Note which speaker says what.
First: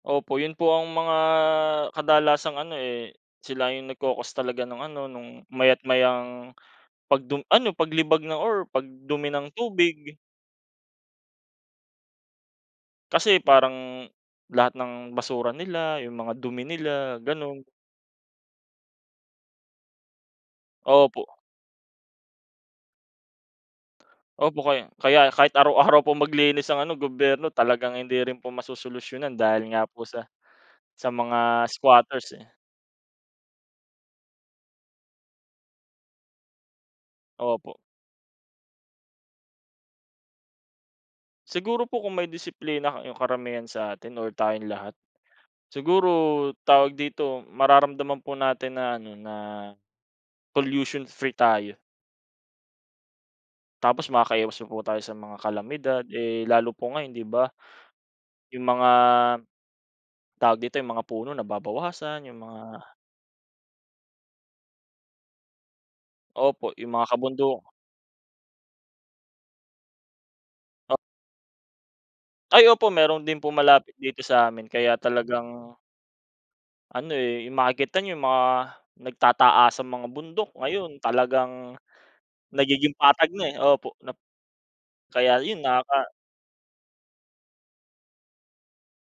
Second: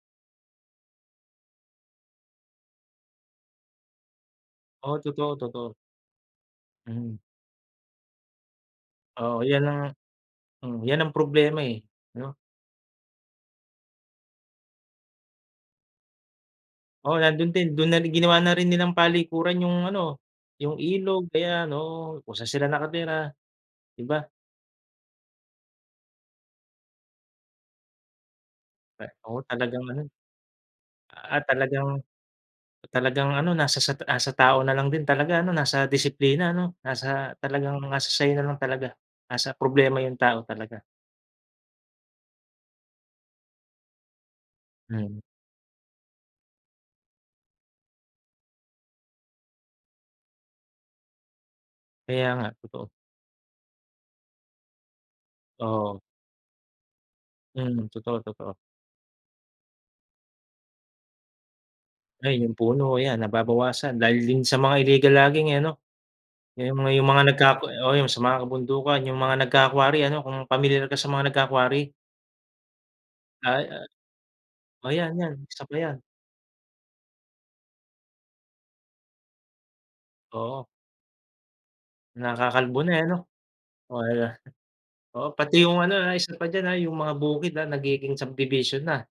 Speaker 1: Opo, yun po ang mga kadalasang ano, eh, sila yung nagko-cause talaga nung
Speaker 2: Oo,
Speaker 1: ano,
Speaker 2: totoo
Speaker 1: nung
Speaker 2: totoo.
Speaker 1: maya't mayang
Speaker 2: Mm.
Speaker 1: pagdu ano paglibag ng or pag dumi
Speaker 2: Oo,
Speaker 1: ng
Speaker 2: yan ang
Speaker 1: tubig.
Speaker 2: hmm, yan ang problema, eh, no?
Speaker 1: Kasi parang lahat ng basura nila, yung mga dumi
Speaker 2: Oo
Speaker 1: nila
Speaker 2: nandun
Speaker 1: ganun.
Speaker 2: din. Dun na ginawa na rin nilang palikuran yung ano, yung ilog
Speaker 1: Opo.
Speaker 2: ayan ano kung san sila nakatira, di ba?
Speaker 1: Opo kaya kaya kahit araw-araw po maglinis ang ano gobyerno talagang hindi rin po
Speaker 2: Kay
Speaker 1: masosolusyunan
Speaker 2: oo,
Speaker 1: dahil nga
Speaker 2: talagang
Speaker 1: po
Speaker 2: ganun.
Speaker 1: sa sa
Speaker 2: Ah,
Speaker 1: mga
Speaker 2: talagang
Speaker 1: squatters, eh.
Speaker 2: talagang ano nasa sa nasa tao na lang din talaga ano nasa disiplina, ano? Nasa,
Speaker 1: Opo.
Speaker 2: talagang nasa sa'yo na lang talaga. Nasa problema yung tao talaga.
Speaker 1: Siguro po kung may disiplina yung karamihan sa atin or tayong lahat.
Speaker 2: Mm.
Speaker 1: Siguro, tawag dito, mararamdaman po natin na ano, na pollution-free tayo.
Speaker 2: Kaya nga, totoo.
Speaker 1: Tapos makakaiwas pa po tayo sa mga
Speaker 2: Oo.
Speaker 1: kalamidad. Eh, lalo po ngayon, di ba?
Speaker 2: Mm. Totoo, totoo.
Speaker 1: Yung mga, tawag dito, yung mga puno nababawasan
Speaker 2: Ay
Speaker 1: yung
Speaker 2: yung
Speaker 1: mga
Speaker 2: puno, ayan nababawasan dahil din sa mga illegal logging eh, ano?
Speaker 1: Opo,
Speaker 2: Yung mga
Speaker 1: yung mga
Speaker 2: yung mga
Speaker 1: kabundu
Speaker 2: nagkaka oh yung sa mga kabundukan, yung mga nagka-quarry ano? Kung pamilyar ka
Speaker 1: At.
Speaker 2: sa mga nagka-quarry.
Speaker 1: Ay opo, meron din po
Speaker 2: Ay oh
Speaker 1: malapit dito sa amin
Speaker 2: oh
Speaker 1: kaya
Speaker 2: 'yan, 'yan isa
Speaker 1: talagang
Speaker 2: pa 'yan.
Speaker 1: ano eh, yung makikita yung mga nagtataasang mga bundok
Speaker 2: Oo.
Speaker 1: ngayon talagang
Speaker 2: Nakakalbo na
Speaker 1: nagiging
Speaker 2: eh, ano?
Speaker 1: patag na, eh. Opo,
Speaker 2: Oo
Speaker 1: nap
Speaker 2: eh, oo
Speaker 1: kaya
Speaker 2: pati
Speaker 1: yun
Speaker 2: yung ano,
Speaker 1: nakaka
Speaker 2: ah, isa pa d'yan, ah, yung mga bukid, ah, nagiging subdivision na.